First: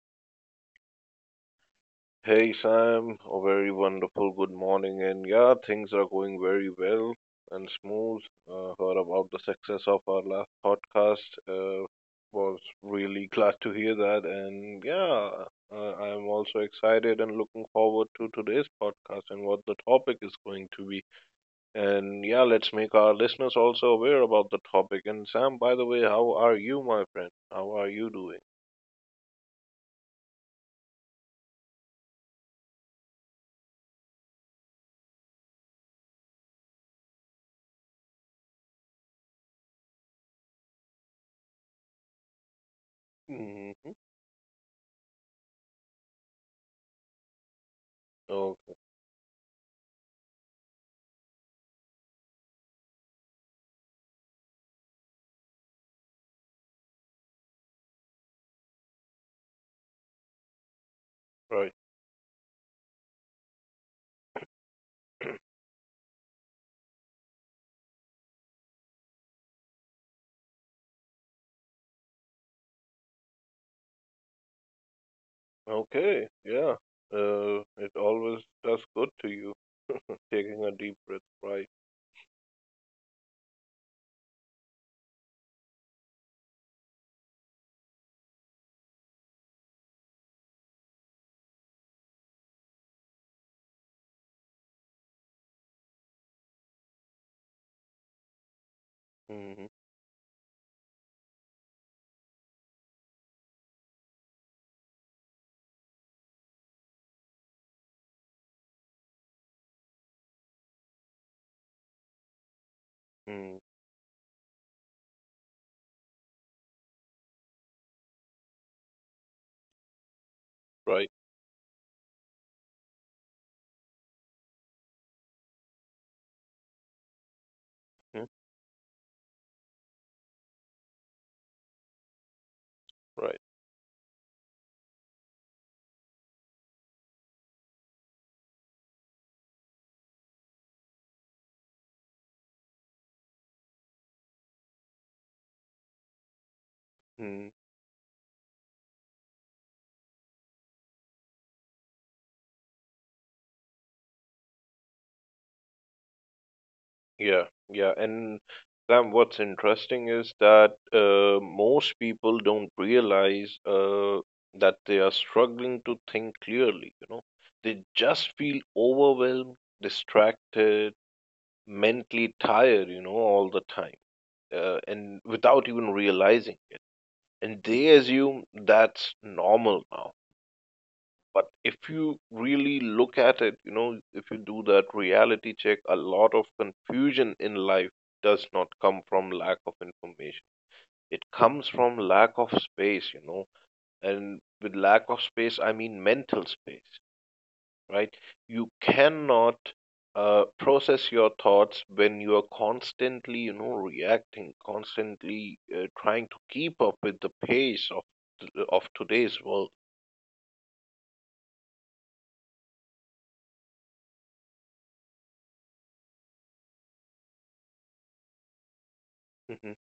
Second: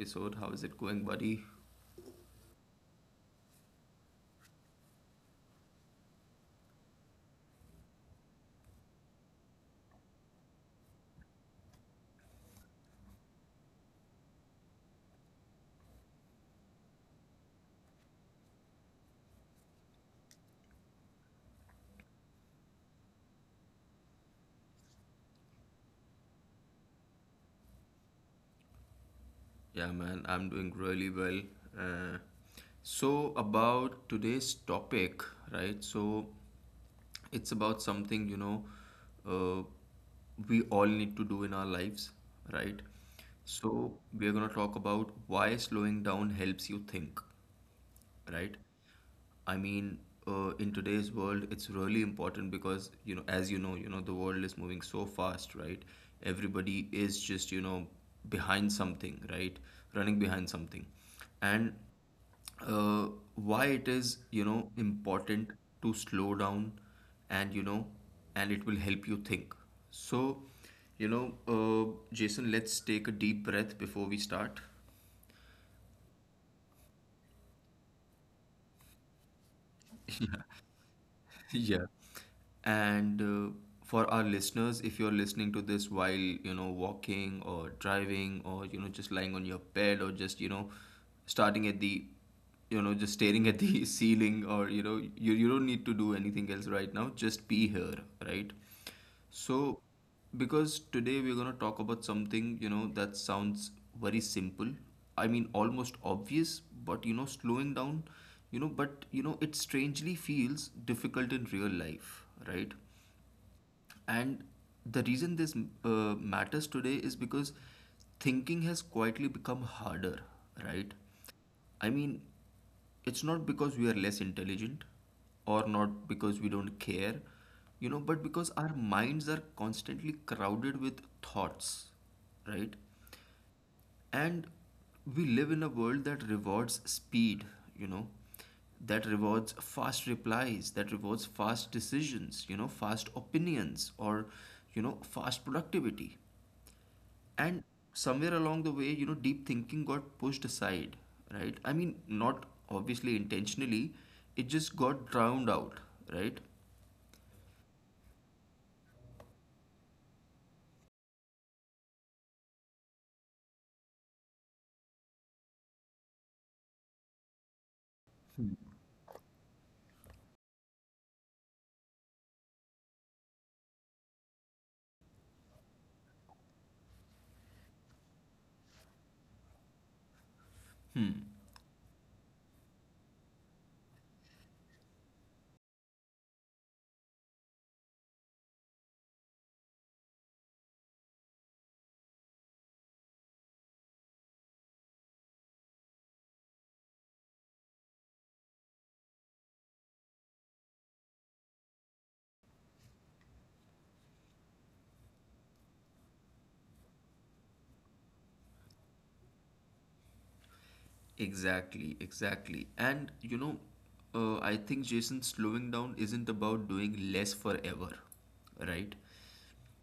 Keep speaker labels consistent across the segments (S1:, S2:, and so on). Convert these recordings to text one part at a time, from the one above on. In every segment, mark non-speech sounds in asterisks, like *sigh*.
S1: episode. How is it going, buddy?
S2: Hey Sam, a very wonderful good morning, and yeah, things are going very well and smooth. Heard about the success of our last podcast. Was really glad to hear that, and yeah, I'm also excited and looking forward to today's podcast and what the topic is going to be. And yeah, let's make our listeners also aware about the topic. And Sam, by the way, how are you, my friend? How are you doing?
S1: Yeah, man, I'm doing really well. Uh, about today's topic, right? So, it's about something, uh, we all need to do in our lives, right?
S2: Mm hmm.
S1: So, we're going to talk about why slowing down helps you think, right?
S2: Okay,
S1: I mean, in today's world, it's really important because, as you know, the world is moving so fast, right? Everybody is just, you know, behind something, right? Running behind something.
S2: right.
S1: And uh, why it is, you know, important to slow down and, you know, and it will help you think. So, Jason, let's take a deep breath before we start.
S2: Okay, yeah. It always does good to you. Taking a deep breath,
S1: *laughs*
S2: right?
S1: Yeah. And for our listeners, if you're listening to this while, you know, walking or driving or, you know, just lying on your bed or just, starting at the, you know, just staring at the *laughs* ceiling or, you know, you don't need to do anything else right now. Just be here, right?
S2: Mm-hmm.
S1: So, because today we're going to talk about something, you know, that sounds very simple. I mean, almost obvious, but you know, slowing down, you know, but you know, it strangely feels difficult in real life, right?
S2: Mm,
S1: And the reason this uh, matters today is because thinking has quietly become harder, right?
S2: right.
S1: I mean, it's not because we are less intelligent or not because we don't care, you know, but
S2: Mm,
S1: because our minds are constantly crowded with thoughts, right?
S2: right.
S1: And we live in a world that rewards speed, you know, that rewards fast replies, that rewards fast decisions, you know, fast opinions, or, you know, fast productivity.
S2: Mm,
S1: And somewhere along the way, you know, deep thinking got pushed aside, right? I mean, not obviously intentionally, it just got drowned out, right?
S2: yeah. Yeah. And Sam, what's interesting is that most people don't realize that they are struggling to think clearly. You know, they just feel overwhelmed, distracted, mentally tired. You know, all the time, and without even realizing, and they assume that's normal now. But if you really look at it, you know, if you do that reality check, a lot of confusion in life does not come from lack of information. It comes from lack of space, you know, and with lack of space, I mean mental space, right? You cannot process your thoughts when you are constantly, you know, reacting, constantly trying to keep up with the pace of of today's world.
S1: Exactly, exactly. And, I think Jason slowing down isn't about doing less forever, right?
S2: Mhm.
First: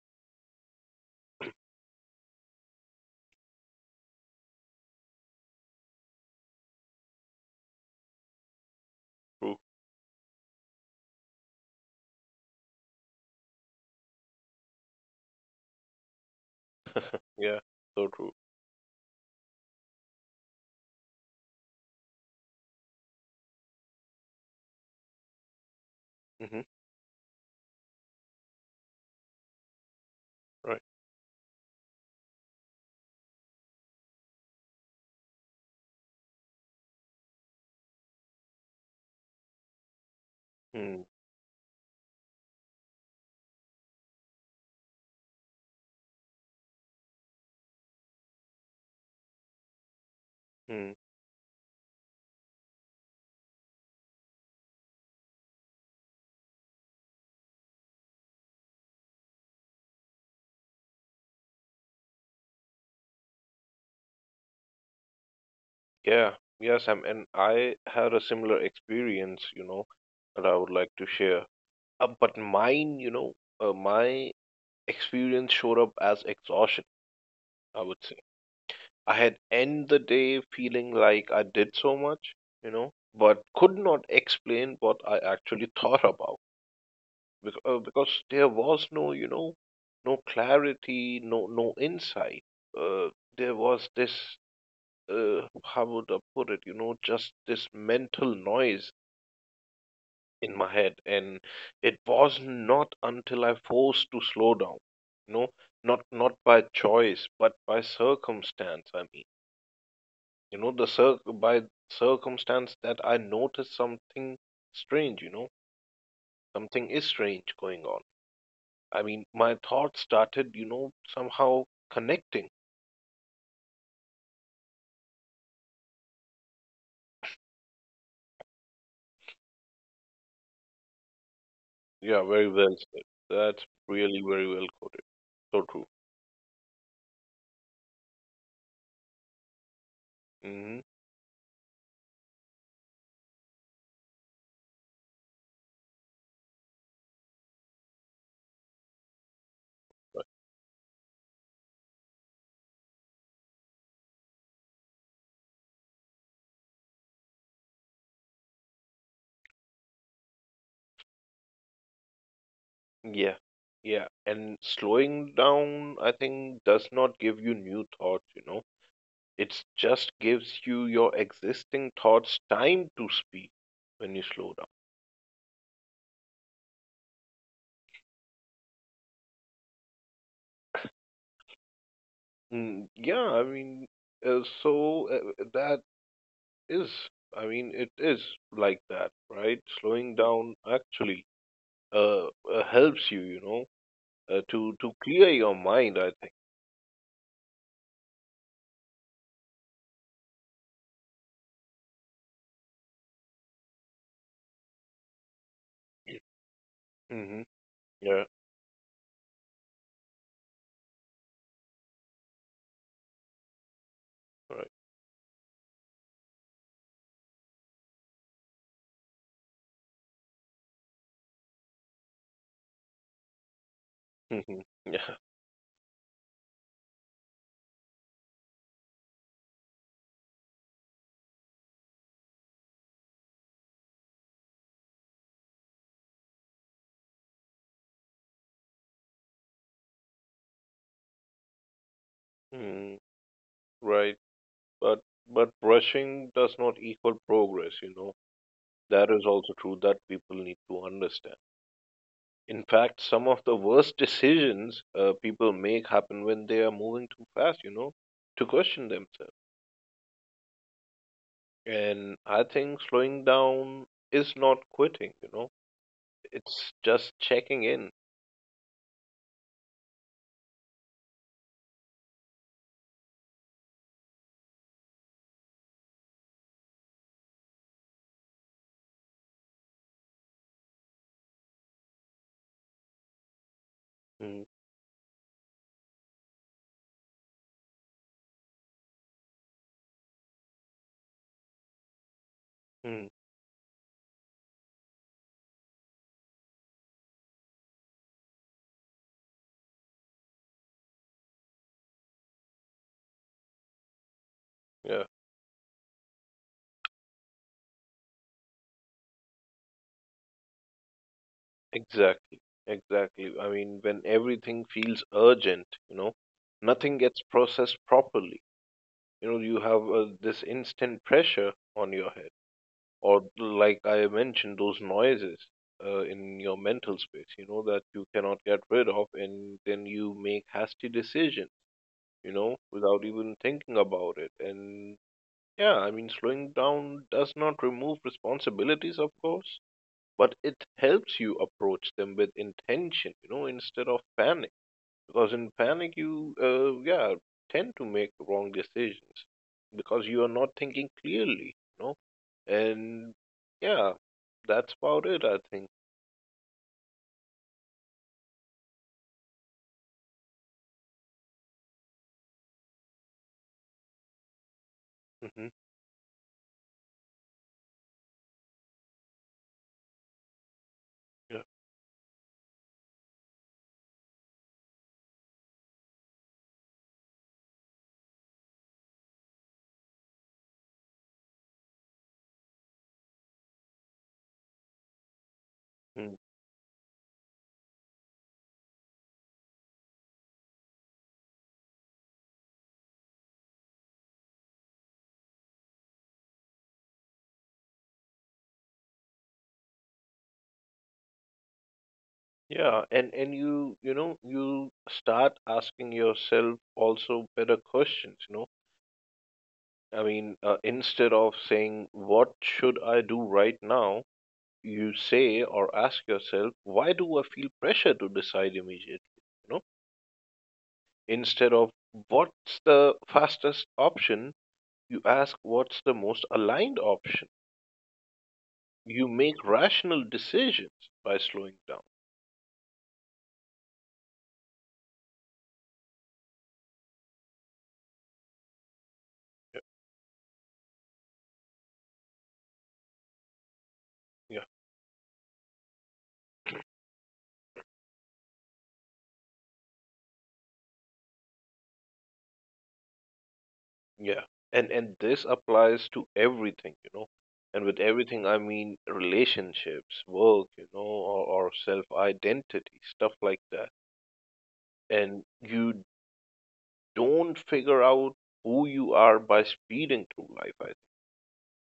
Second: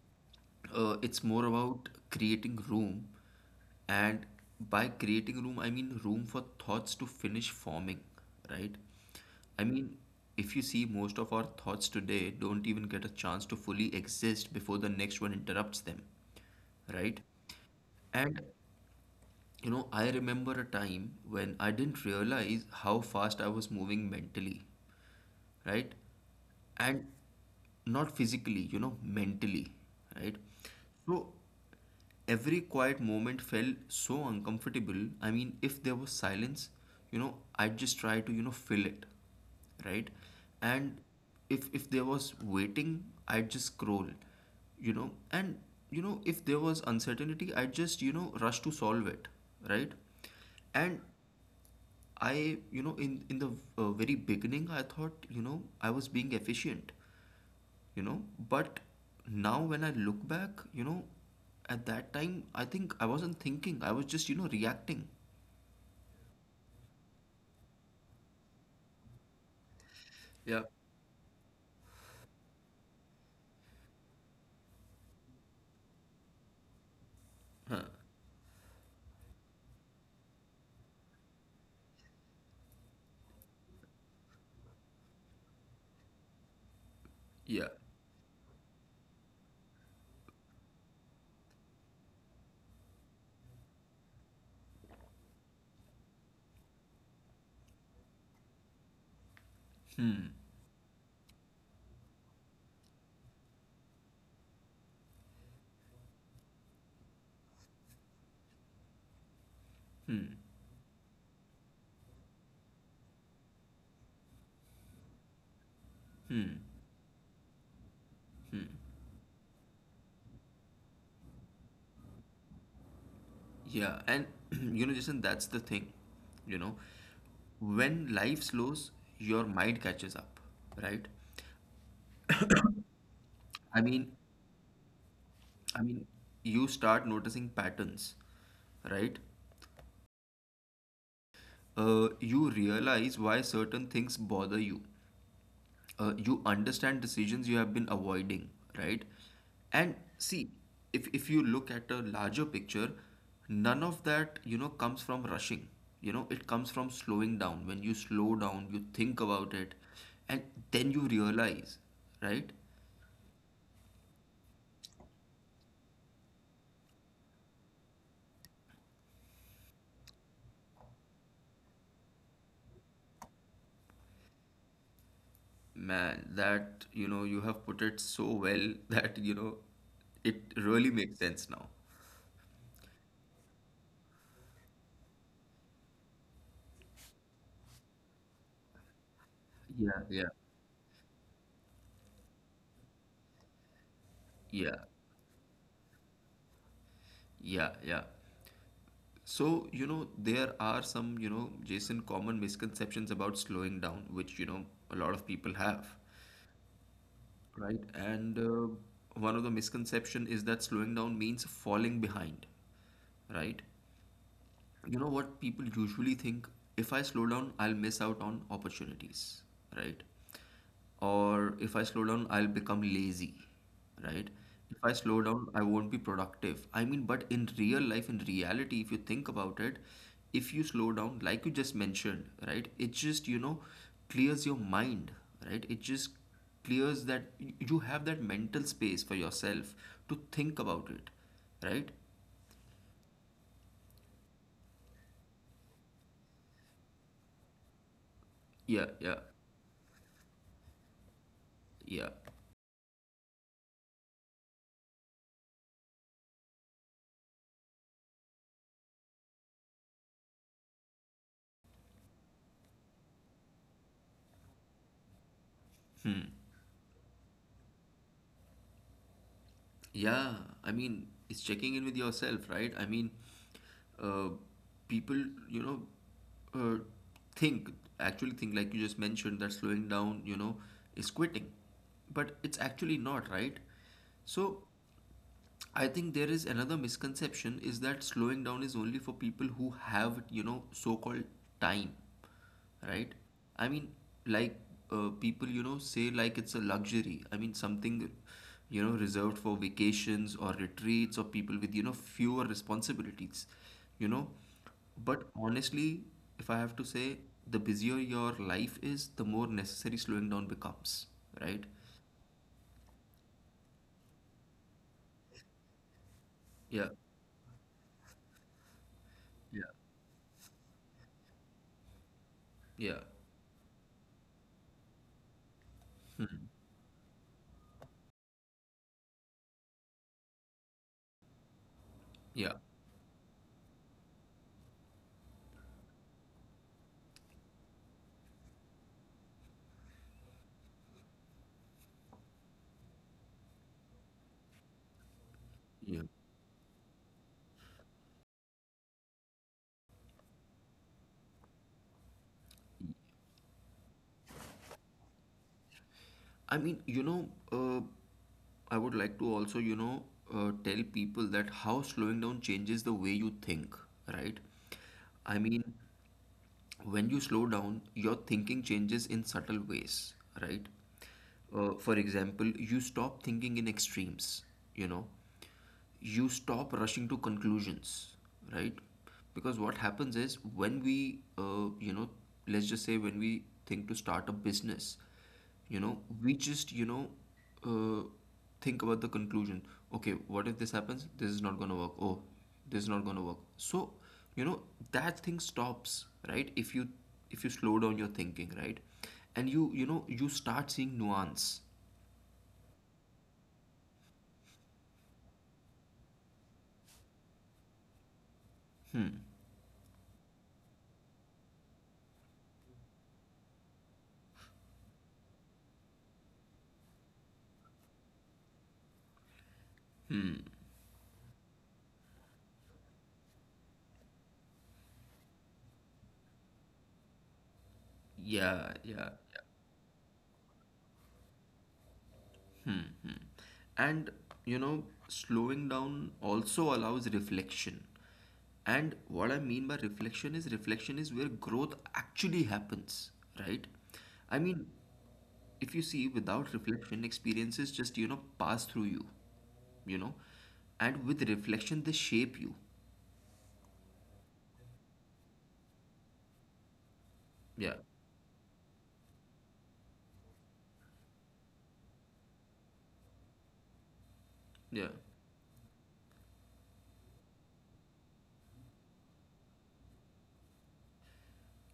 S1: It's more about creating room, and by creating room I mean room for thoughts to finish forming, right?
S2: True.
S1: I mean, if you see, most of our thoughts today don't even get a chance to fully exist before the next one interrupts them, right?
S2: Yeah. So true.
S1: And you know, I remember a time when I didn't realize how fast I was moving mentally, right?
S2: Hmm.
S1: And not physically, you know, mentally, right?
S2: Right.
S1: So every quiet moment felt so uncomfortable. I mean, if there was silence, you know, I'd just try to, you know, fill it, right? And
S2: Mm.
S1: if there was waiting, I'd just scroll, you know. And you know, if there was uncertainty, I'd just, you know, rush to solve it, right?
S2: Mm.
S1: And I, you know, in the very beginning, I thought, you know, I was being efficient, you know, but now when I look back, you know, at that time, I think I wasn't thinking. I was just, you know, reacting.
S2: Yeah. Yes. And I had a similar experience, you know, that I would
S1: Yeah.
S2: like to share. But mine, you know, my experience showed up as exhaustion. I would say I had end the day feeling like I did so much, you know, but could not explain what I actually *laughs* thought about
S1: Yeah.
S2: because there was no, you know, no clarity, no insight. Uh, there was this, how would I put it, you know, just this mental noise
S1: Hmm.
S2: in my head, and it was not until I forced to slow down, you know, not by choice, but by circumstance. I mean,
S1: Hmm.
S2: you know, the circumstance that I noticed something strange, you know,
S1: Hmm.
S2: something is strange going on. I mean, my thoughts started, you know, somehow connecting.
S1: Yeah. And *clears throat* you know, Jason, that's the thing, you know, when life slows, your mind catches up, right?
S2: Yeah, very well said. That's
S1: I mean,
S2: really very well quoted. So
S1: I
S2: true.
S1: mean, you start noticing patterns, right?
S2: Hmm.
S1: You realize why certain things bother you. You understand decisions you have been avoiding, right? And see, if you look at a larger picture, none of that, you know, comes from rushing. You know, it comes from slowing down. When you slow down, you think about it, and then you realize, right?
S2: Yeah, yeah. And slowing down, I think, does not give you new thoughts, you know. It just gives you your existing thoughts time to speak when you slow down.
S1: Man, that, you know, you have put it so well *laughs* that, you know, it really makes sense now.
S2: Mm, yeah, I mean, that is, I mean, it is like that, right?
S1: Yeah,
S2: Slowing
S1: yeah,
S2: down actually uh, helps you, you know, to
S1: yeah.
S2: clear your mind, I
S1: Yeah, yeah. So, you know, there are some, you know, Jason, common misconceptions about slowing down, which, you know, a lot of people have,
S2: think. Mm-hmm.
S1: right?
S2: Yeah,
S1: And one of the misconception is that slowing down means falling behind, right?
S2: right.
S1: You know what people usually think: if I slow down, I'll miss out on opportunities, right? Or if I slow down, I'll become lazy, right?
S2: Mm-hmm.
S1: If
S2: *laughs*
S1: I
S2: Yeah.
S1: slow down, I won't be productive. I mean, but in real life, in reality, if you think about it, if you slow down, like you just mentioned, right, it just, you know, clears your mind, right? It just clears that you have that mental space for yourself to think about it, right?
S2: Mm, right. But but rushing does not equal progress, you know.
S1: Yeah,
S2: That
S1: yeah,
S2: is also true that people need to understand.
S1: yeah.
S2: In fact, some of the worst decisions people make happen when they are moving too fast, you know, to question themselves. And I think slowing down is not quitting, you know, it's just checking in.
S1: Yeah, I mean, it's checking in with yourself, right? I mean, uh, people, you know, uh, think, actually think, like you just mentioned, that slowing down, you know, is quitting. But it's actually not, right?
S2: Mm.
S1: So I think there is another misconception is that slowing down is only for people who have, you know, so-called time,
S2: Mm.
S1: right? I mean, like people, you know, say like it's a luxury. I mean, something, you know, reserved for vacations or retreats or people with, you know, fewer responsibilities, you know.
S2: Yeah,
S1: But honestly, if I have to say, the busier your life is, the more necessary slowing down becomes, right?
S2: exactly. Exactly. I mean, when everything feels urgent, you know,
S1: Yeah,
S2: nothing gets processed properly. You know, you
S1: yeah,
S2: have this instant pressure on your head,
S1: yeah,
S2: or like I mentioned, those noises in your mental space, you know, that you cannot get rid of, and then you make hasty decisions, you
S1: yeah,
S2: know, without even thinking about it. And yeah, I mean, slowing down does not remove responsibilities, of course, but it helps you approach them with intention, you know, instead of panic. Because in panic,
S1: yeah.
S2: you, yeah, tend to make wrong decisions because you are not thinking clearly, you know? And yeah, that's about it, I think.
S1: I mean, I would like to also, tell people that how slowing down changes the way you think, right? I
S2: Hmm.
S1: mean, when you slow down, your thinking changes in subtle ways, right?
S2: Yeah.
S1: For example, you stop thinking in extremes, you know, you stop rushing to conclusions, right? Because what happens is when we you know, let's just say when we think to start a business, you know,
S2: Mm.
S1: we just, you know, uh, think about the conclusion. Okay, what if this happens, this is not going to work, oh, this is not going to work. So, you know, that thing stops, right? If you slow down your thinking, right, and you know, you start seeing nuance.
S2: Yeah, and you know you start asking yourself also better questions, you know. I mean, instead of saying what should I do right now, you say or ask yourself, why do I feel pressure to decide immediately? You know, instead of what's the fastest option, you ask what's the most aligned option.
S1: Yeah,
S2: You
S1: yeah.
S2: make rational decisions by slowing down.
S1: And you know, slowing down also allows reflection. And what I
S2: Yeah,
S1: mean by reflection is where growth actually happens, right? I
S2: yeah,
S1: mean, if you see, without reflection, experiences just, you know, pass through you, you know, and with reflection, they shape you.
S2: yeah. And this applies to everything, you know. And
S1: Yeah,
S2: with everything, I mean relationships, work, you know, or self identity, stuff like that.
S1: yeah,
S2: And you don't figure out who you are by speeding through life. I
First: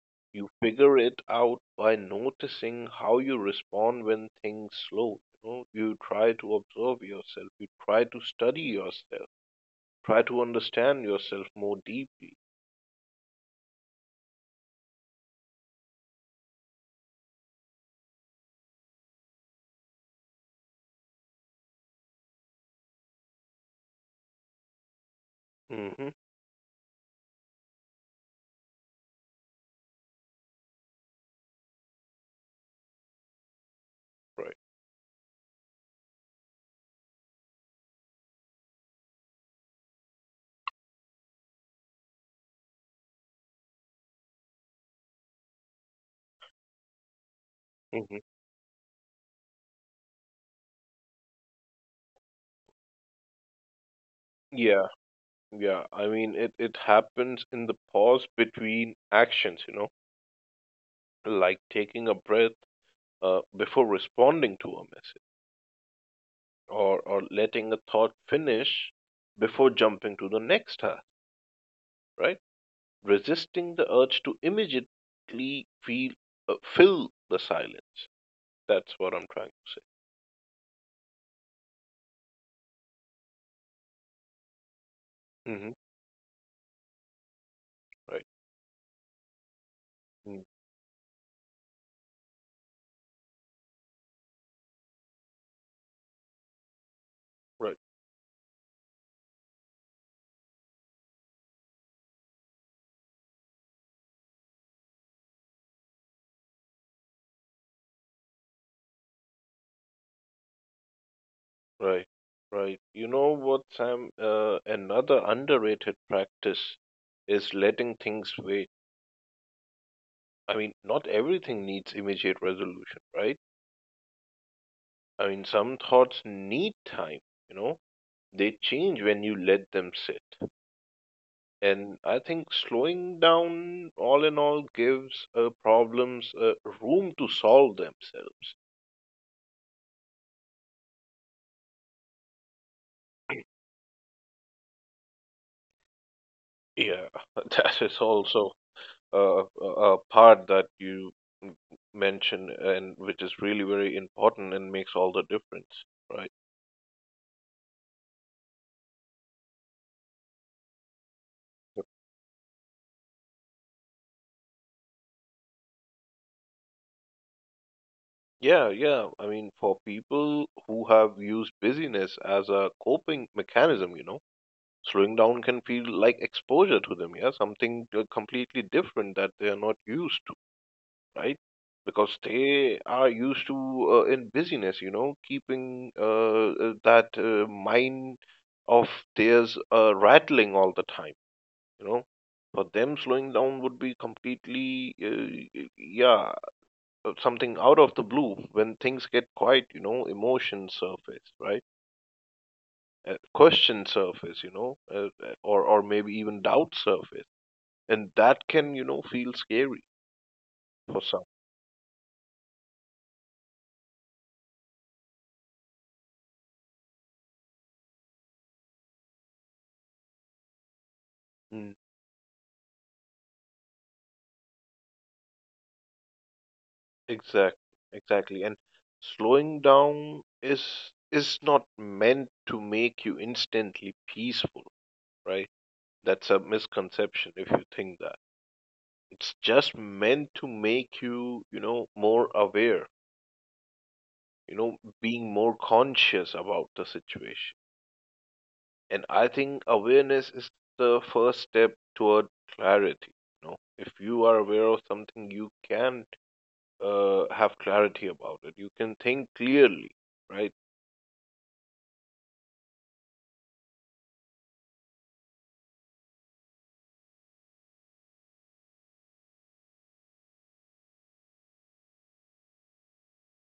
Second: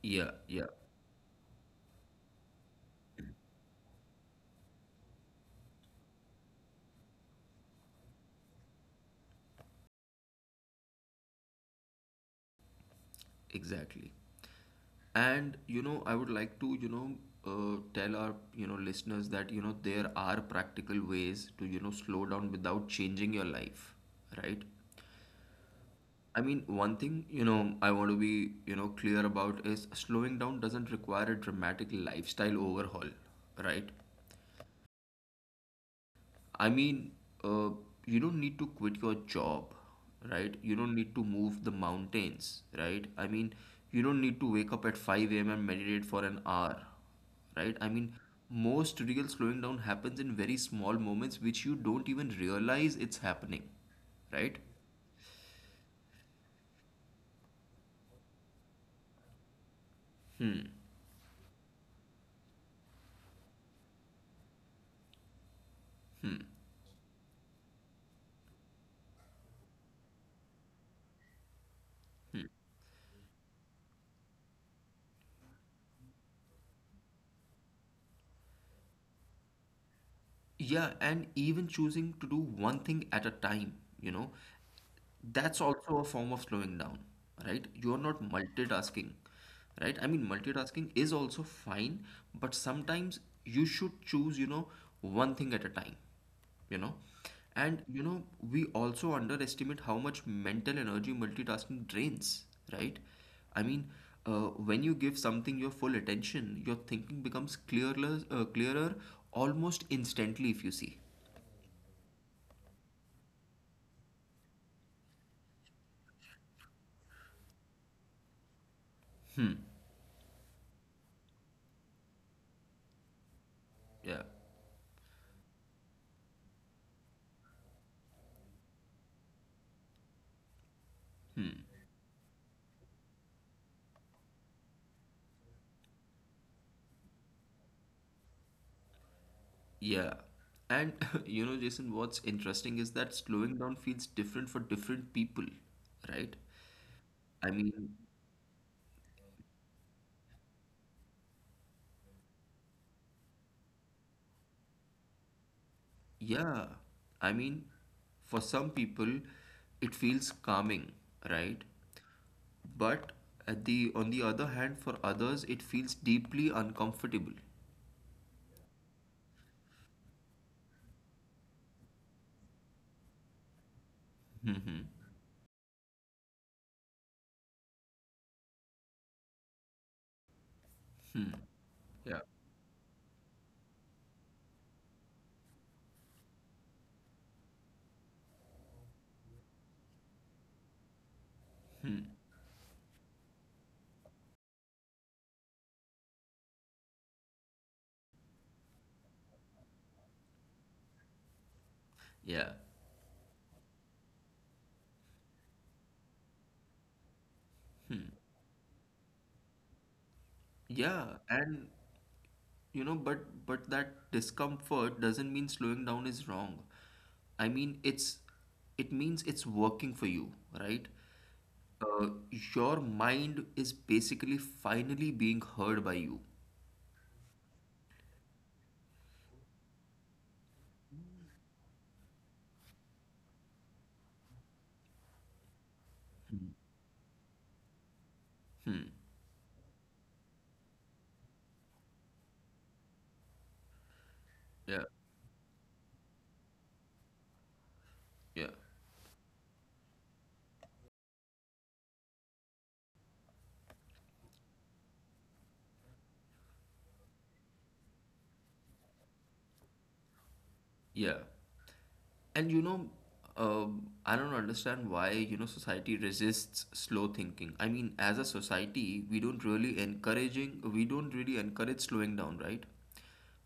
S1: yeah,
S2: You
S1: yeah,
S2: figure it out by noticing how you respond when things slow. You know, you try to observe yourself. You try to study yourself. Try to understand yourself more deeply.
S1: exactly. And you know, I would like to, tell our, you know, listeners that, you know, there are practical ways to, you know, slow down without changing your life, right?
S2: Hmm.
S1: I mean, one thing, you know, I want to be, you know, clear about is slowing down doesn't require a dramatic lifestyle overhaul, right?
S2: Right.
S1: I mean, uh, you don't need to quit your job, right? You don't need to move the mountains, right? I mean, you don't need to wake up at 5 a.m. and meditate for an hour, right? I mean,
S2: Hmm.
S1: most real slowing down happens in very small moments which you don't even realize it's happening, right?
S2: Yeah, yeah. I mean, it happens in the pause between actions, you know, like taking a breath before responding to a message or letting a thought finish before jumping to the next task, right? Resisting the urge to immediately feel fill the silence. That's what I'm trying to
S1: Yeah, and even choosing to do one thing at a time, you know.
S2: say.
S1: That's
S2: Mm-hmm.
S1: also a form of slowing down, right? You're not
S2: Right.
S1: multitasking, right? I mean,
S2: Mm.
S1: multitasking is also fine, but sometimes you should choose, you know, one thing at a time, you know.
S2: Right.
S1: And you know, we also underestimate how much mental energy multitasking drains, right? I mean, when you give something your full attention, your thinking becomes clearer almost instantly if you see.
S2: Right. Right. You know what, Sam? Another underrated practice is letting things wait. I mean, not everything needs immediate resolution, right?
S1: Yeah.
S2: I mean, some thoughts need time, you know? They change when you let them sit. And I think slowing down, all in all, gives problems room to solve themselves.
S1: Yeah. And *laughs* you know, Jason, what's interesting is that slowing down feels different for different people, right?
S2: Yeah, *laughs*
S1: I
S2: that
S1: mean,
S2: is also a, a part that you m- mention and which is really very important and makes all the difference, right?
S1: yeah. I mean, for some people, it feels calming, right? But at the on the other hand, for others, it feels deeply uncomfortable. *laughs*
S2: Yeah, yeah. I mean, for people who have used busyness as a coping mechanism, you know,
S1: Mm-hmm.
S2: slowing down can feel like exposure to them, yeah, something completely different that they are not used, right? Because
S1: Yeah.
S2: they are used to in busyness, you know, keeping that mind of theirs rattling all the time, you know. For them, slowing down would be completely, yeah, something out of the blue when things get quiet, you know, emotions surface, right?
S1: Yeah.
S2: Questions surface, you know, or maybe even doubt surface, and that can, you know, feel scary for
S1: Yeah.
S2: some.
S1: And you know, but that discomfort doesn't mean slowing down is wrong. I mean, it's, it means it's working for you, right?
S2: Hmm.
S1: Uh, your mind is basically finally being heard by you.
S2: Exact, exactly. And slowing down is not meant to make you instantly peaceful, right? That's a misconception if you think that. It's just meant to make you, you know, more aware, you know,
S1: Yeah,
S2: being more conscious about the situation.
S1: yeah,
S2: And I think awareness is the first step toward clarity. You know, if you are aware of something, you can have clarity about it. You can think clearly, right?
S1: yeah. And you know, I don't understand why, you know, society resists slow thinking. I mean, as a society, we don't really encourage slowing down, right?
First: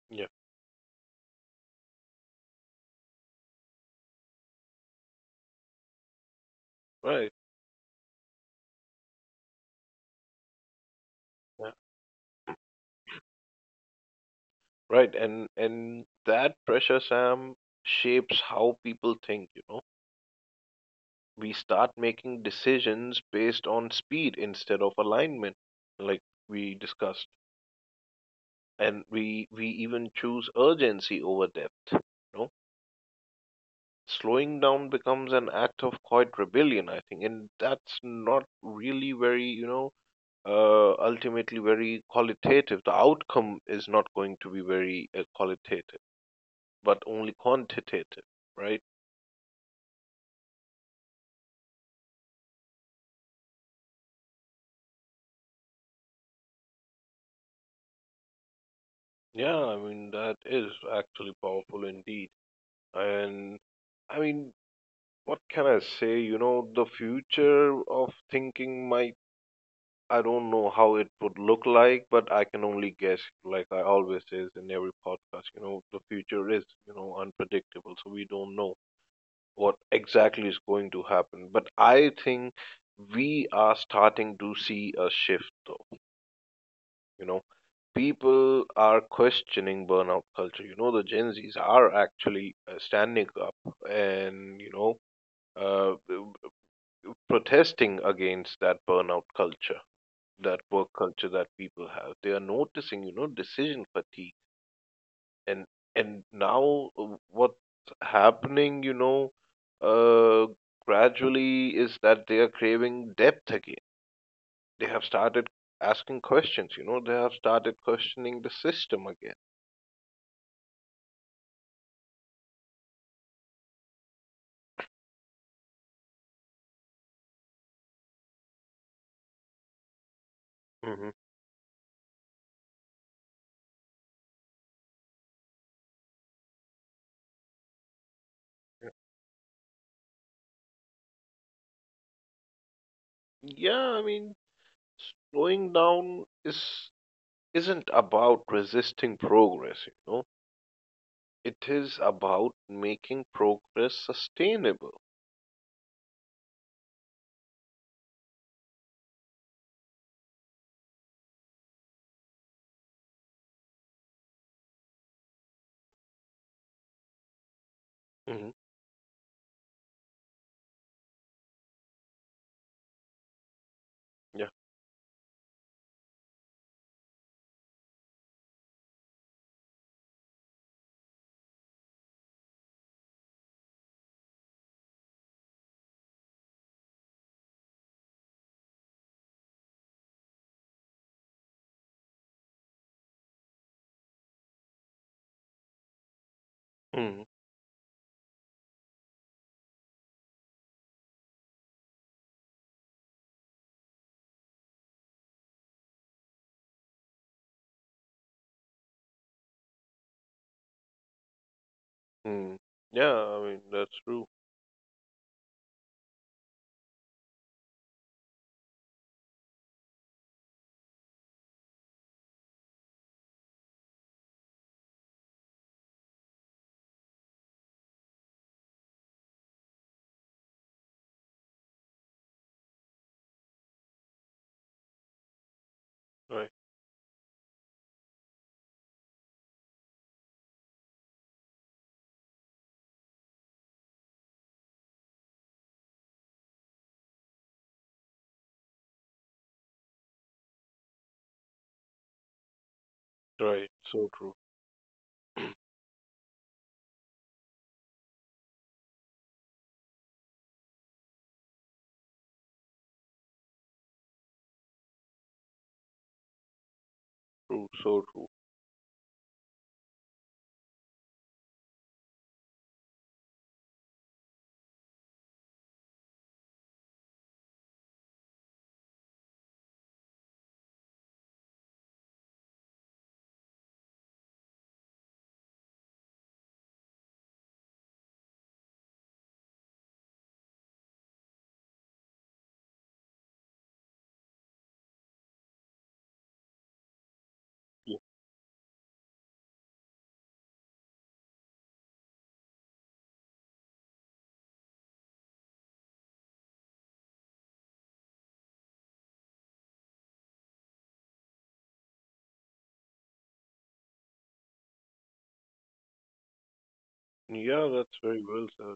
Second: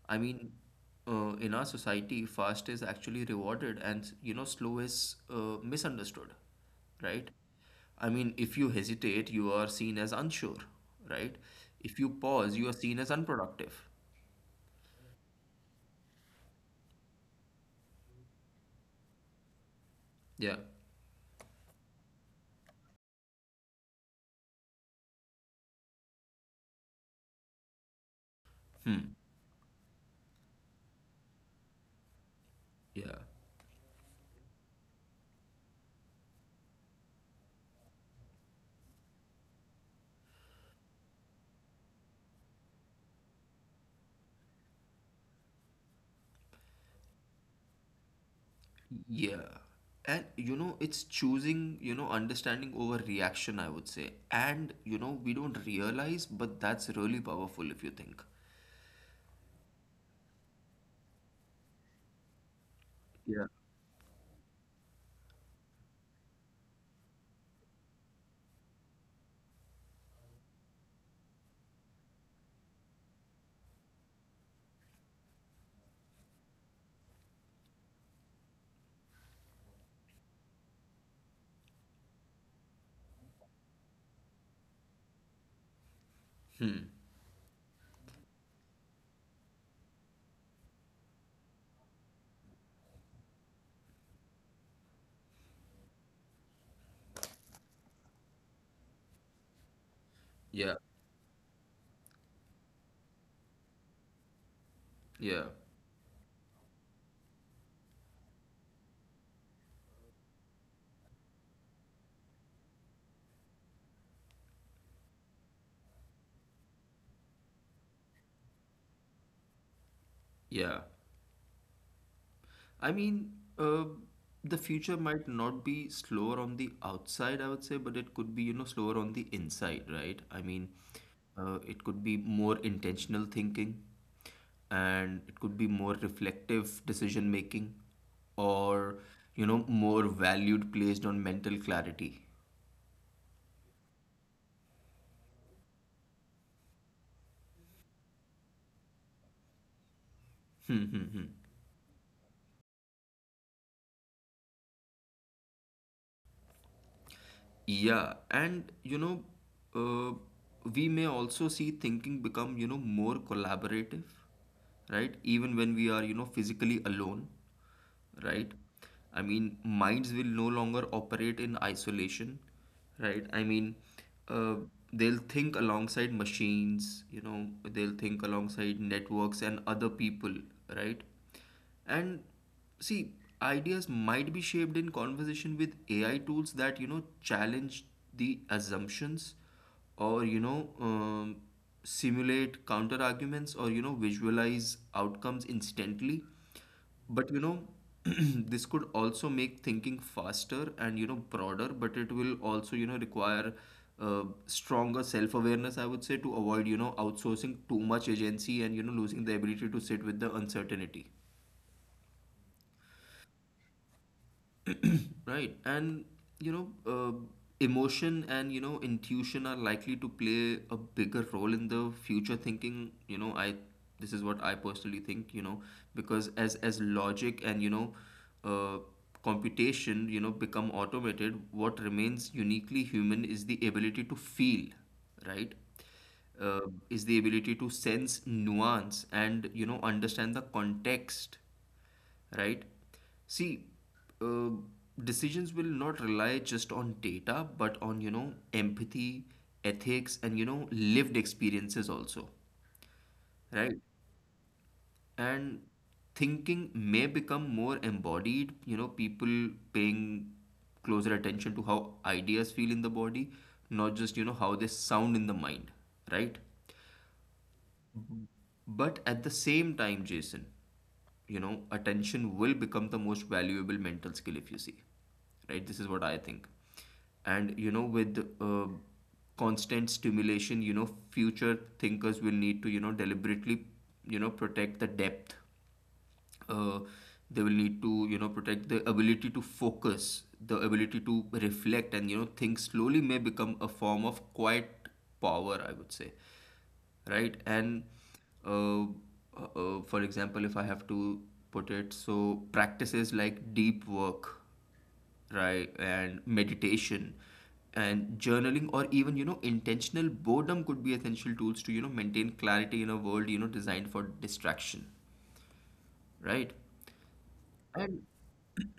S1: I mean, in our society, fast is actually rewarded and, you know, slow is misunderstood,
S2: Right.
S1: right? I mean, if you hesitate, you are seen as unsure, right?
S2: Yeah.
S1: If you pause, you are seen as unproductive.
S2: Right. And that pressure, Sam, shapes how people think, you know.
S1: Yeah.
S2: We start making decisions based on speed instead of alignment, like we discussed. And
S1: Hmm.
S2: we even choose urgency over depth. You know?
S1: Yeah.
S2: Slowing down becomes an act of quiet rebellion, I think, and that's not really very, you know, ultimately very qualitative. The outcome is not going to be very qualitative, but only quantitative, right?
S1: Yeah. And you know, it's choosing, you know, understanding over reaction, I would say. And you know, we don't realize, but that's really powerful if you think.
S2: Yeah, I mean, that is actually powerful indeed. And I mean, what can I say? You know, the future of thinking might, I don't know how it would look like, but I can only guess, like I always says in every podcast, you know, the future is, you know, unpredictable. So we don't know what exactly is going to happen. But I think we are starting to see a shift, though,
S1: Hmm.
S2: you know. People are questioning burnout culture. You know, the Gen Zs are actually standing up and, you know, uh, protesting against that burnout culture, that
S1: Yeah.
S2: work culture that people have. They are noticing, you know, decision fatigue.
S1: Yeah.
S2: And, and now what's happening, you know, uh, gradually is that they are craving depth again. They have started asking questions, you know, they have started questioning the system again.
S1: Yeah. I mean, uh, the future might not be slower on the outside, I would say, but it could be, you know, slower on the inside, right? I mean,
S2: Hmm.
S1: it could be more intentional thinking, and it could be more reflective decision making, or, you know, more valued placed on mental clarity.
S2: Yeah, I mean, slowing down is isn't about resisting progress, you know.
S1: *laughs*
S2: It is about making progress sustainable.
S1: Yeah, and you know, uh, we may also see thinking become, you know, more collaborative, right? Even when we are, you know, physically alone, right?
S2: Hmm.
S1: I mean, minds will no longer operate in isolation, right? I mean,
S2: Yeah.
S1: uh, they'll think alongside machines, you know, they'll think alongside networks and other people, right? And see, ideas might be shaped in conversation with AI tools that, you know, challenge the assumptions or simulate counter arguments or, you know, visualize outcomes instantly.
S2: Hmm.
S1: But you know, *clears throat* this could also make thinking faster and you know broader, but it will also you know require stronger self-awareness, I would say, to avoid you know outsourcing too much agency and you know losing the ability to sit with the uncertainty.
S2: Hmm. Yeah, I mean, that's true.
S1: Right. And, you know, uh, emotion and, you know, intuition are likely to play a bigger role in the future thinking. This is what I personally think, you know, because as logic and, you know, uh, computation, you know, become automated, what remains uniquely human is the ability to feel, right?
S2: Right.
S1: Uh, is the ability to sense nuance and, you know, understand the context right? See, uh, decisions will not rely just on data, but on, you know, empathy, ethics, and, you know, lived experiences also,
S2: Right.
S1: right?
S2: So true.
S1: And thinking may become more embodied, you know, people paying closer attention to how ideas feel in the body, not just, you know, how they sound in the mind, right?
S2: True. So true.
S1: But at the same time, Jason, you know attention will become the most valuable mental skill if you see right this is what I think and you know with constant stimulation you know future thinkers will need to you know deliberately you know protect the depth uh, they will need to you know protect the ability to focus the ability to reflect and you know think slowly may become a form of quiet power I would say right? And
S2: Yeah.
S1: uh, for example, if I have to put it, so practices like deep work, right, and meditation and journaling or even you know intentional boredom could be essential tools to you know maintain clarity in a world you know designed for distraction right
S2: Yeah, that's
S1: and
S2: very well said.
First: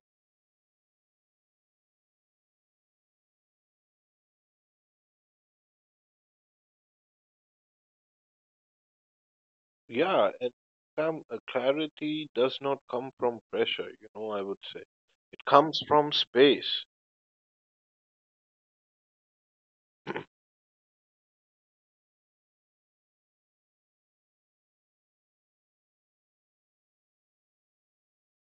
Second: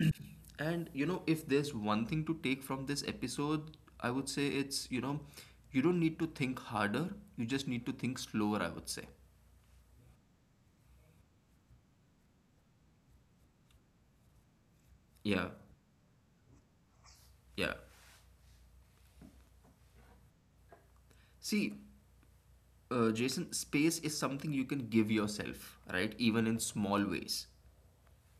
S1: and you know if there's one thing to take from this episode I would say it's you know you don't need to think harder you just need to think slower I would say.
S2: Yeah, and clarity does not come from pressure, you know, I would say. It
S1: Yeah,
S2: comes from space.
S1: yeah. See, Jason, space is something you can give yourself, right? Even in small ways.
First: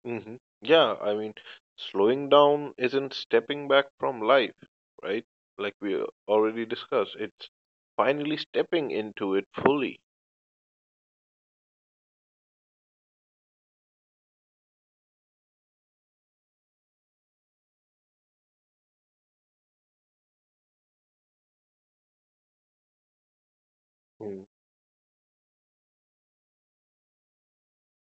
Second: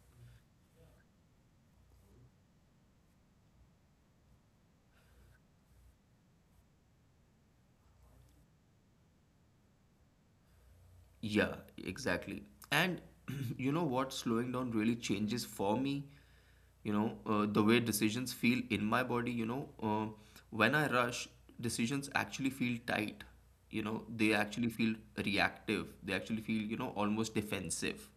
S2: Hmm. Yeah, I mean, slowing down isn't stepping back from life, right? Like we already discussed, it's finally stepping into it fully.
S1: Yeah, exactly. And *clears throat* you know what? Slowing down really changes for me, you know, the way decisions feel in my body, you know. When I rush, decisions actually feel tight, you know, they
S2: Mm.
S1: actually feel reactive, they actually feel, you know, almost defensive.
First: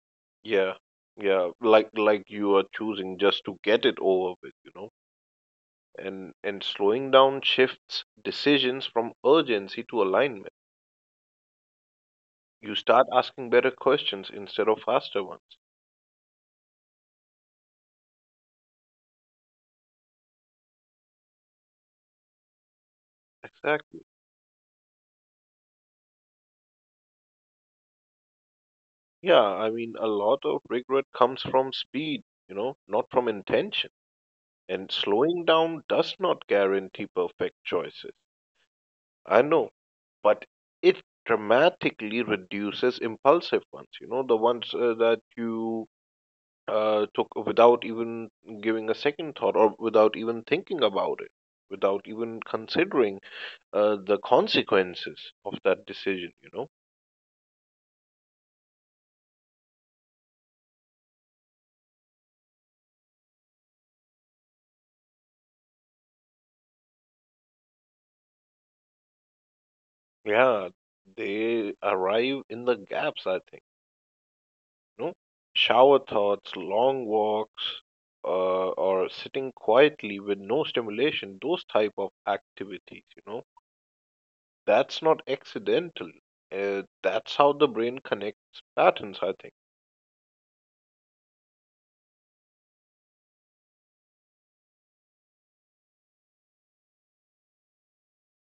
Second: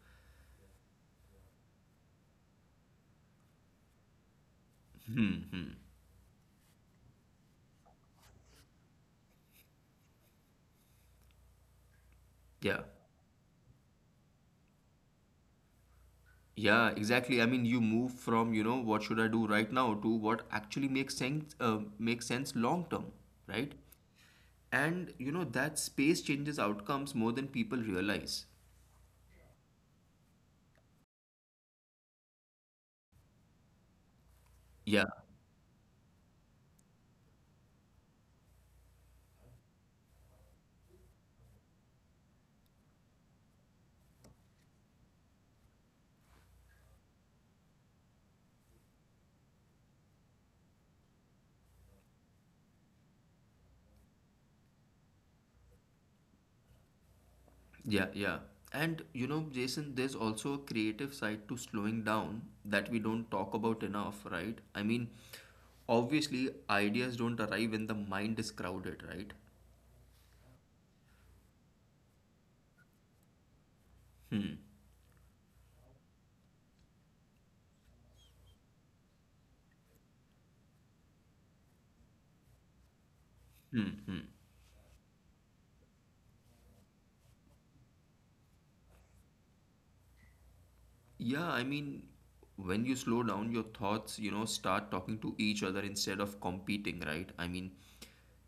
S2: Yeah, yeah, like you are choosing just to get it over with, you know.
S1: Hmm, hmm.
S2: And slowing down shifts decisions from urgency to alignment.
S1: Yeah.
S2: You start asking better questions instead of faster ones.
S1: Yeah, exactly. I mean, you move from, you know, what should I do right now to what actually makes sense long term, right?
S2: Exactly.
S1: And you know, that space changes outcomes more than people realize.
S2: Yeah, I mean, a lot of regret comes from speed, you know, not from intention. And
S1: Yeah,
S2: slowing down does not guarantee perfect choices. I know, but it dramatically reduces impulsive ones. You know, the ones that you took without even giving a second thought or without even thinking about it, without even considering the consequences of that decision, you know?
S1: yeah, yeah. And you know, Jason, there's also a creative side to slowing down that we don't talk about enough, right? I mean, obviously, ideas don't arrive when the mind is crowded, right?
S2: Yeah, they arrive in the gaps, I think,
S1: Hmm.
S2: you know, shower thoughts, long walks, or sitting quietly with no stimulation, those type of activities, you know,
S1: Hmm. hmm.
S2: that's not accidental. That's how the brain connects patterns, I think.
S1: Yeah, I mean, when you slow down, your thoughts, you know, start talking to each other instead of competing, right? I mean,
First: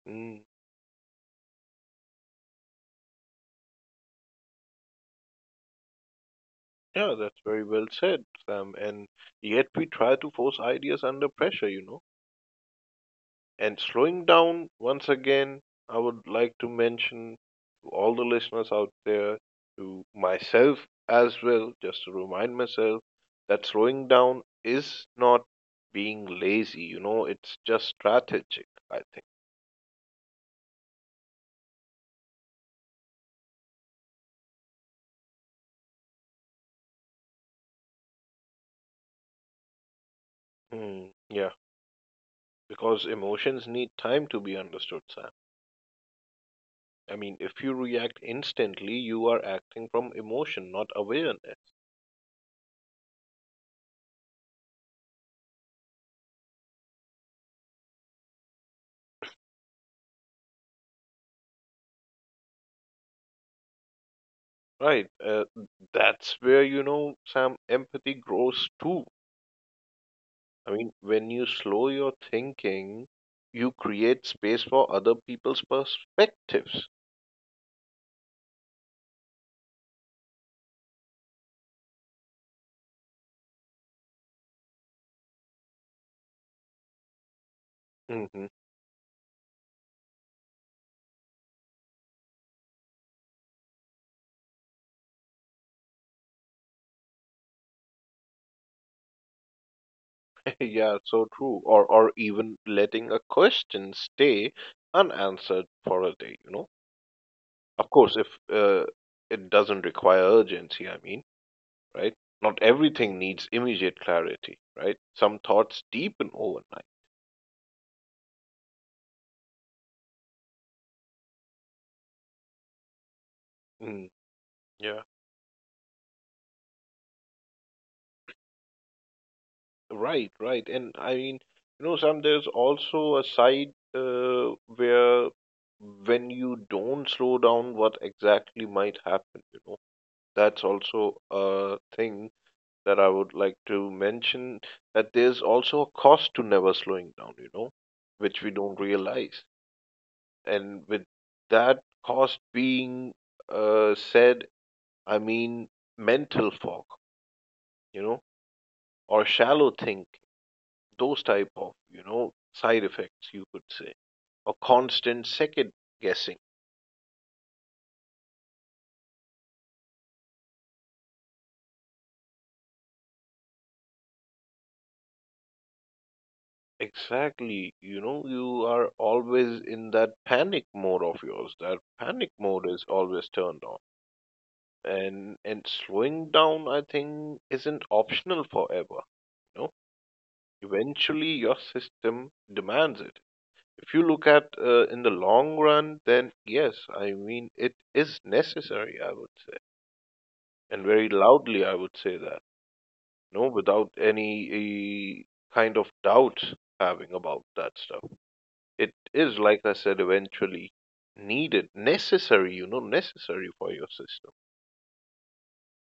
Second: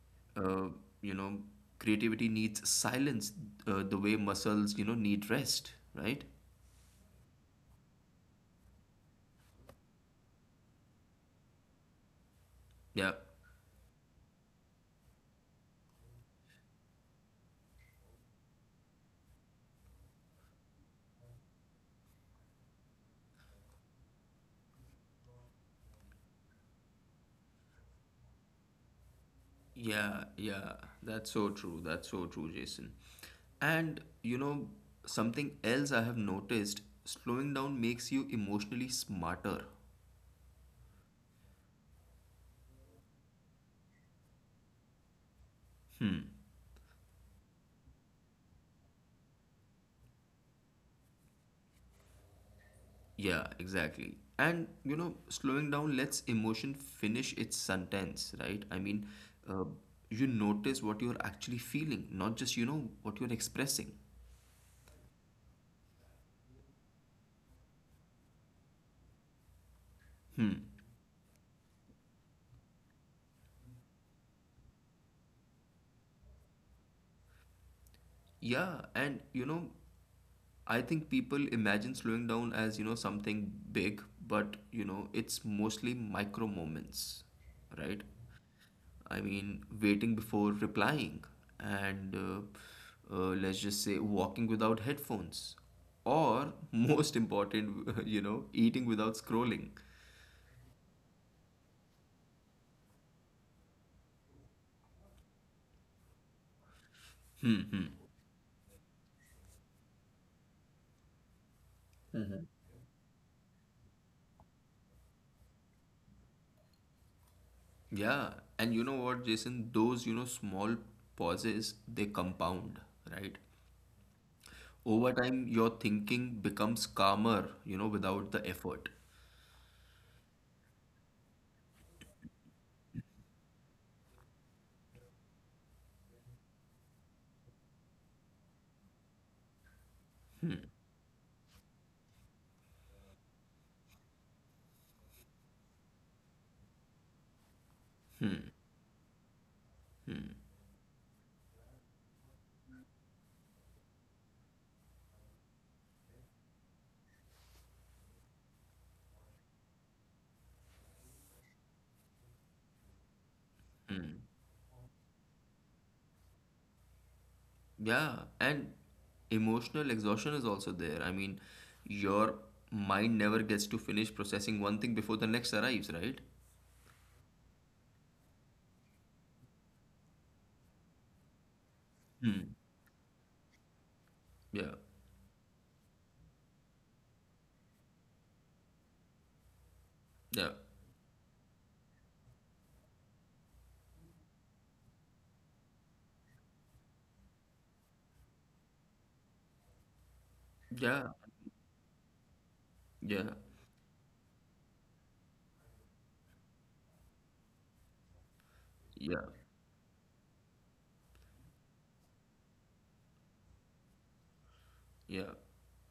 S2: Mm,
S1: uh, you know, creativity needs silence, the way muscles, you know, need rest, right?
S2: yeah, that's very well said, Sam. And yet we try to force ideas under pressure, you know.
S1: Yeah,
S2: And slowing down once again, I would like to mention to all the listeners out there, to myself as well, just to remind myself that slowing down is not being lazy, you know, it's just strategic, I think.
S1: yeah, yeah. That's so true. That's so true, Jason. And, you know, something else I have noticed, slowing down makes you emotionally smarter.
S2: Hmm, yeah, because emotions need time to be understood, Sam.
S1: Hmm.
S2: I mean, if you react instantly, you are acting from emotion, not awareness.
S1: Yeah, exactly. And you know, slowing down lets emotion finish its sentence, right? I mean, uh, you notice what you're actually feeling, not just, you know, what you're expressing.
S2: Right. That's where, you know, Sam, empathy grows too.
S1: Hmm.
S2: I mean, when you slow your thinking, you create space for other people's perspectives.
S1: Yeah, and you know, I think people imagine slowing down as, you know, something big, but you know, it's mostly micro moments, right?
S2: Hmm.
S1: I mean, waiting before replying, and let's just say walking without headphones, or most important, *laughs* you know, eating without scrolling.
S2: *laughs* Yeah, so true. Or even letting a question stay unanswered for a day, you know?
S1: Hmm.
S2: Of
S1: hmm.
S2: course, if uh, it doesn't require urgency, I mean, right? Not everything needs immediate clarity, right? Some thoughts deepen overnight.
S1: Yeah, and you know what, Jason? Those, you know, small pauses, they compound, right?
S2: Mm, yeah.
S1: Over time, your thinking becomes calmer, you know, without the effort.
S2: Right, right. And I mean, you know, Sam, there's also a side where when you don't slow down, what exactly might happen, you know. That's also a thing that I would like to mention that there's also a cost to never slowing down, you know, which we
S1: Hmm.
S2: don't realize.
S1: Hmm.
S2: And with that cost being said, I mean mental fog, you know, or shallow thinking, those type of, you know, side effects you could say,
S1: Hmm.
S2: or constant second guessing,
S1: Yeah, and emotional exhaustion is also there. I mean, your mind never gets to finish processing one thing before the next arrives, right?
S2: exactly, you know, you are always in that panic mode of yours. That panic
S1: Hmm.
S2: mode is always turned on.
S1: Yeah.
S2: And slowing down, I think, isn't optional forever, you know,
S1: Yeah.
S2: eventually your system demands it. If you look at in the long run, then yes, I mean it is necessary, I would say, and
S1: Yeah.
S2: very loudly I would say that,
S1: Yeah.
S2: you know, without any kind of doubts having about that stuff. It
S1: Yeah.
S2: is, like I said, eventually needed, necessary, you know, necessary for your system.
S1: Yeah.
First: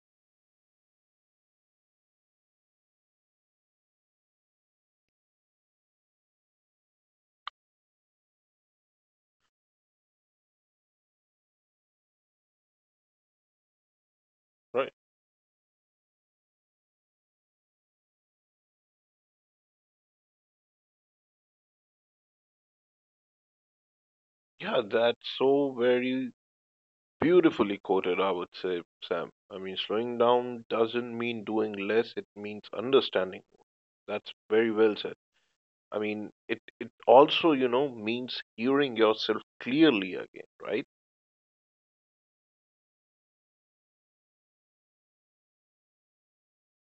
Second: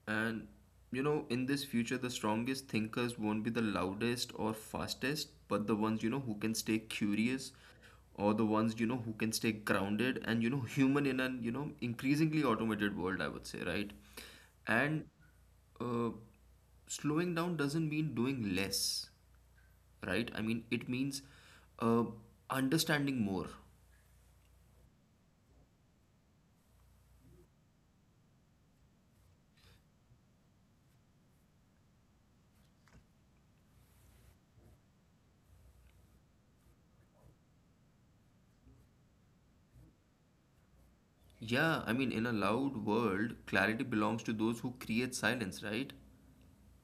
S1: And you know, in this future, the strongest thinkers won't be the loudest or fastest, but the ones, you know, who can stay curious or the ones, you know, who can stay grounded and, you know, *laughs* human in an, you know, increasingly automated world, I would say, right?
S2: Right.
S1: And uh, slowing down doesn't mean doing less, right? I mean, it means uh, understanding more.
S2: Yeah, that's so very beautifully quoted, I would say, Sam. I mean, slowing down doesn't mean doing less, it means understanding more. That's very well said. I mean, it also, you know, means hearing yourself clearly again, right?
S1: Yeah, I mean, in a loud world, clarity belongs to those who create silence, right?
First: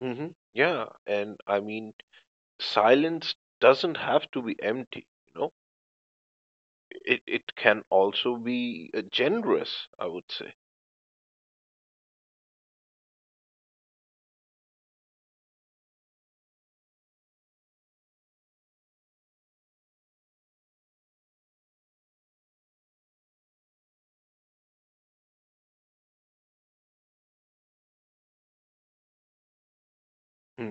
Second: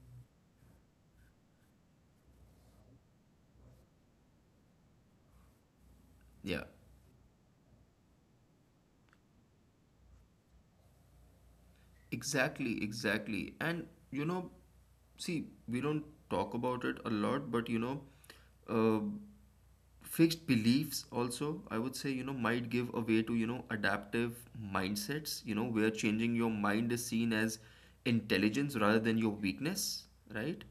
S2: Hmm. Yeah, and I mean, silence doesn't have to be empty, you know.
S1: Yeah.
S2: It can also be generous, I would say.
S1: Exactly, exactly. And you know, see, we don't talk about it a lot, but you know, uh, fixed beliefs also, I would say, you know, might give a way to, you know, adaptive mindsets, you know, where changing your mind is seen as intelligence rather than your weakness, right?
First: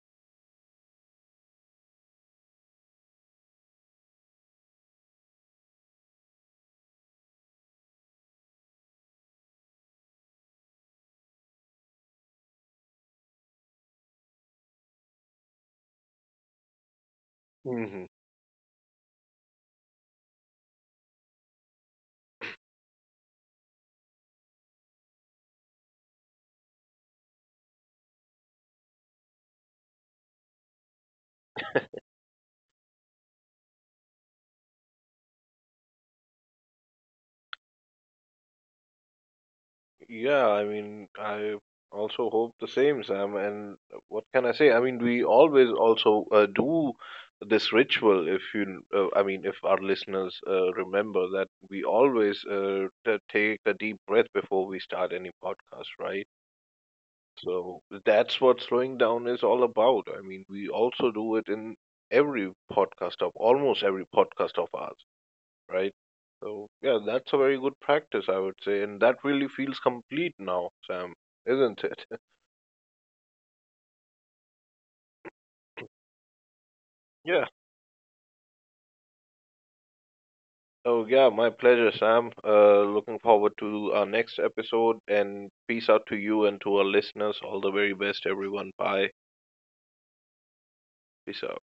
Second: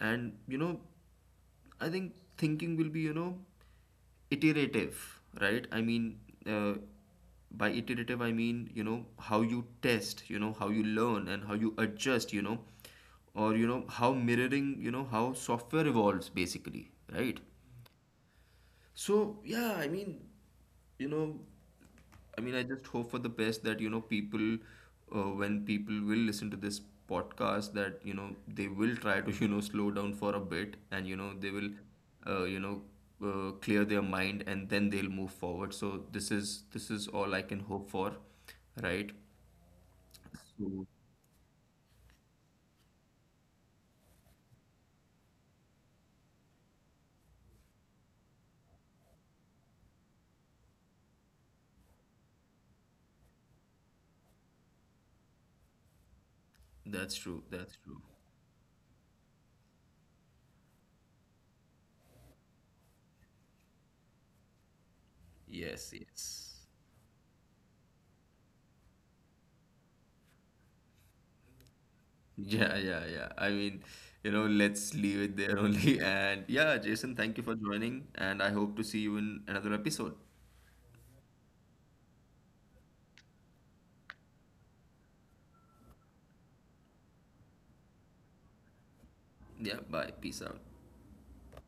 S1: And, you know, I think thinking will be, you know, iterative right I mean uh, by iterative I mean you know how you test you know how you learn and how you adjust you know or you know how mirroring you know how software evolves basically right
S2: Mm-hmm.
S1: so yeah, I mean, you know, I mean, I just hope for the best that you know people, when people will listen to this podcast, that you know they will try to *laughs* you know slow down for a bit, and you know they will, uh, you know, clear their mind, and then they'll move forward. So this is all I can hope for, right?
S2: Yeah, I
S1: So
S2: mean, I also hope the same, Sam. And what can I say? I mean, we always also do this ritual. If you, I mean, if our listeners remember that we always take a deep breath before we start any podcast, right?
S1: that's true. That's
S2: So
S1: true.
S2: that's what slowing down is all about. I mean, we also do it in every podcast of almost every podcast of ours, right?
S1: Yes. Yes.
S2: So yeah, that's a very good practice, I would say, and that really feels complete now, Sam, isn't it? *laughs*
S1: Yeah, yeah, yeah. I mean, you know, let's leave it there only. *laughs* And yeah, Jason, thank
S2: Yeah.
S1: you for joining, and I hope to see you in another episode.
S2: Oh yeah, my pleasure, Sam. Looking forward to our next episode, and peace out to you and to our listeners. All the very best, everyone. Bye.
S1: Yeah, bye. Peace out.
S2: Peace out.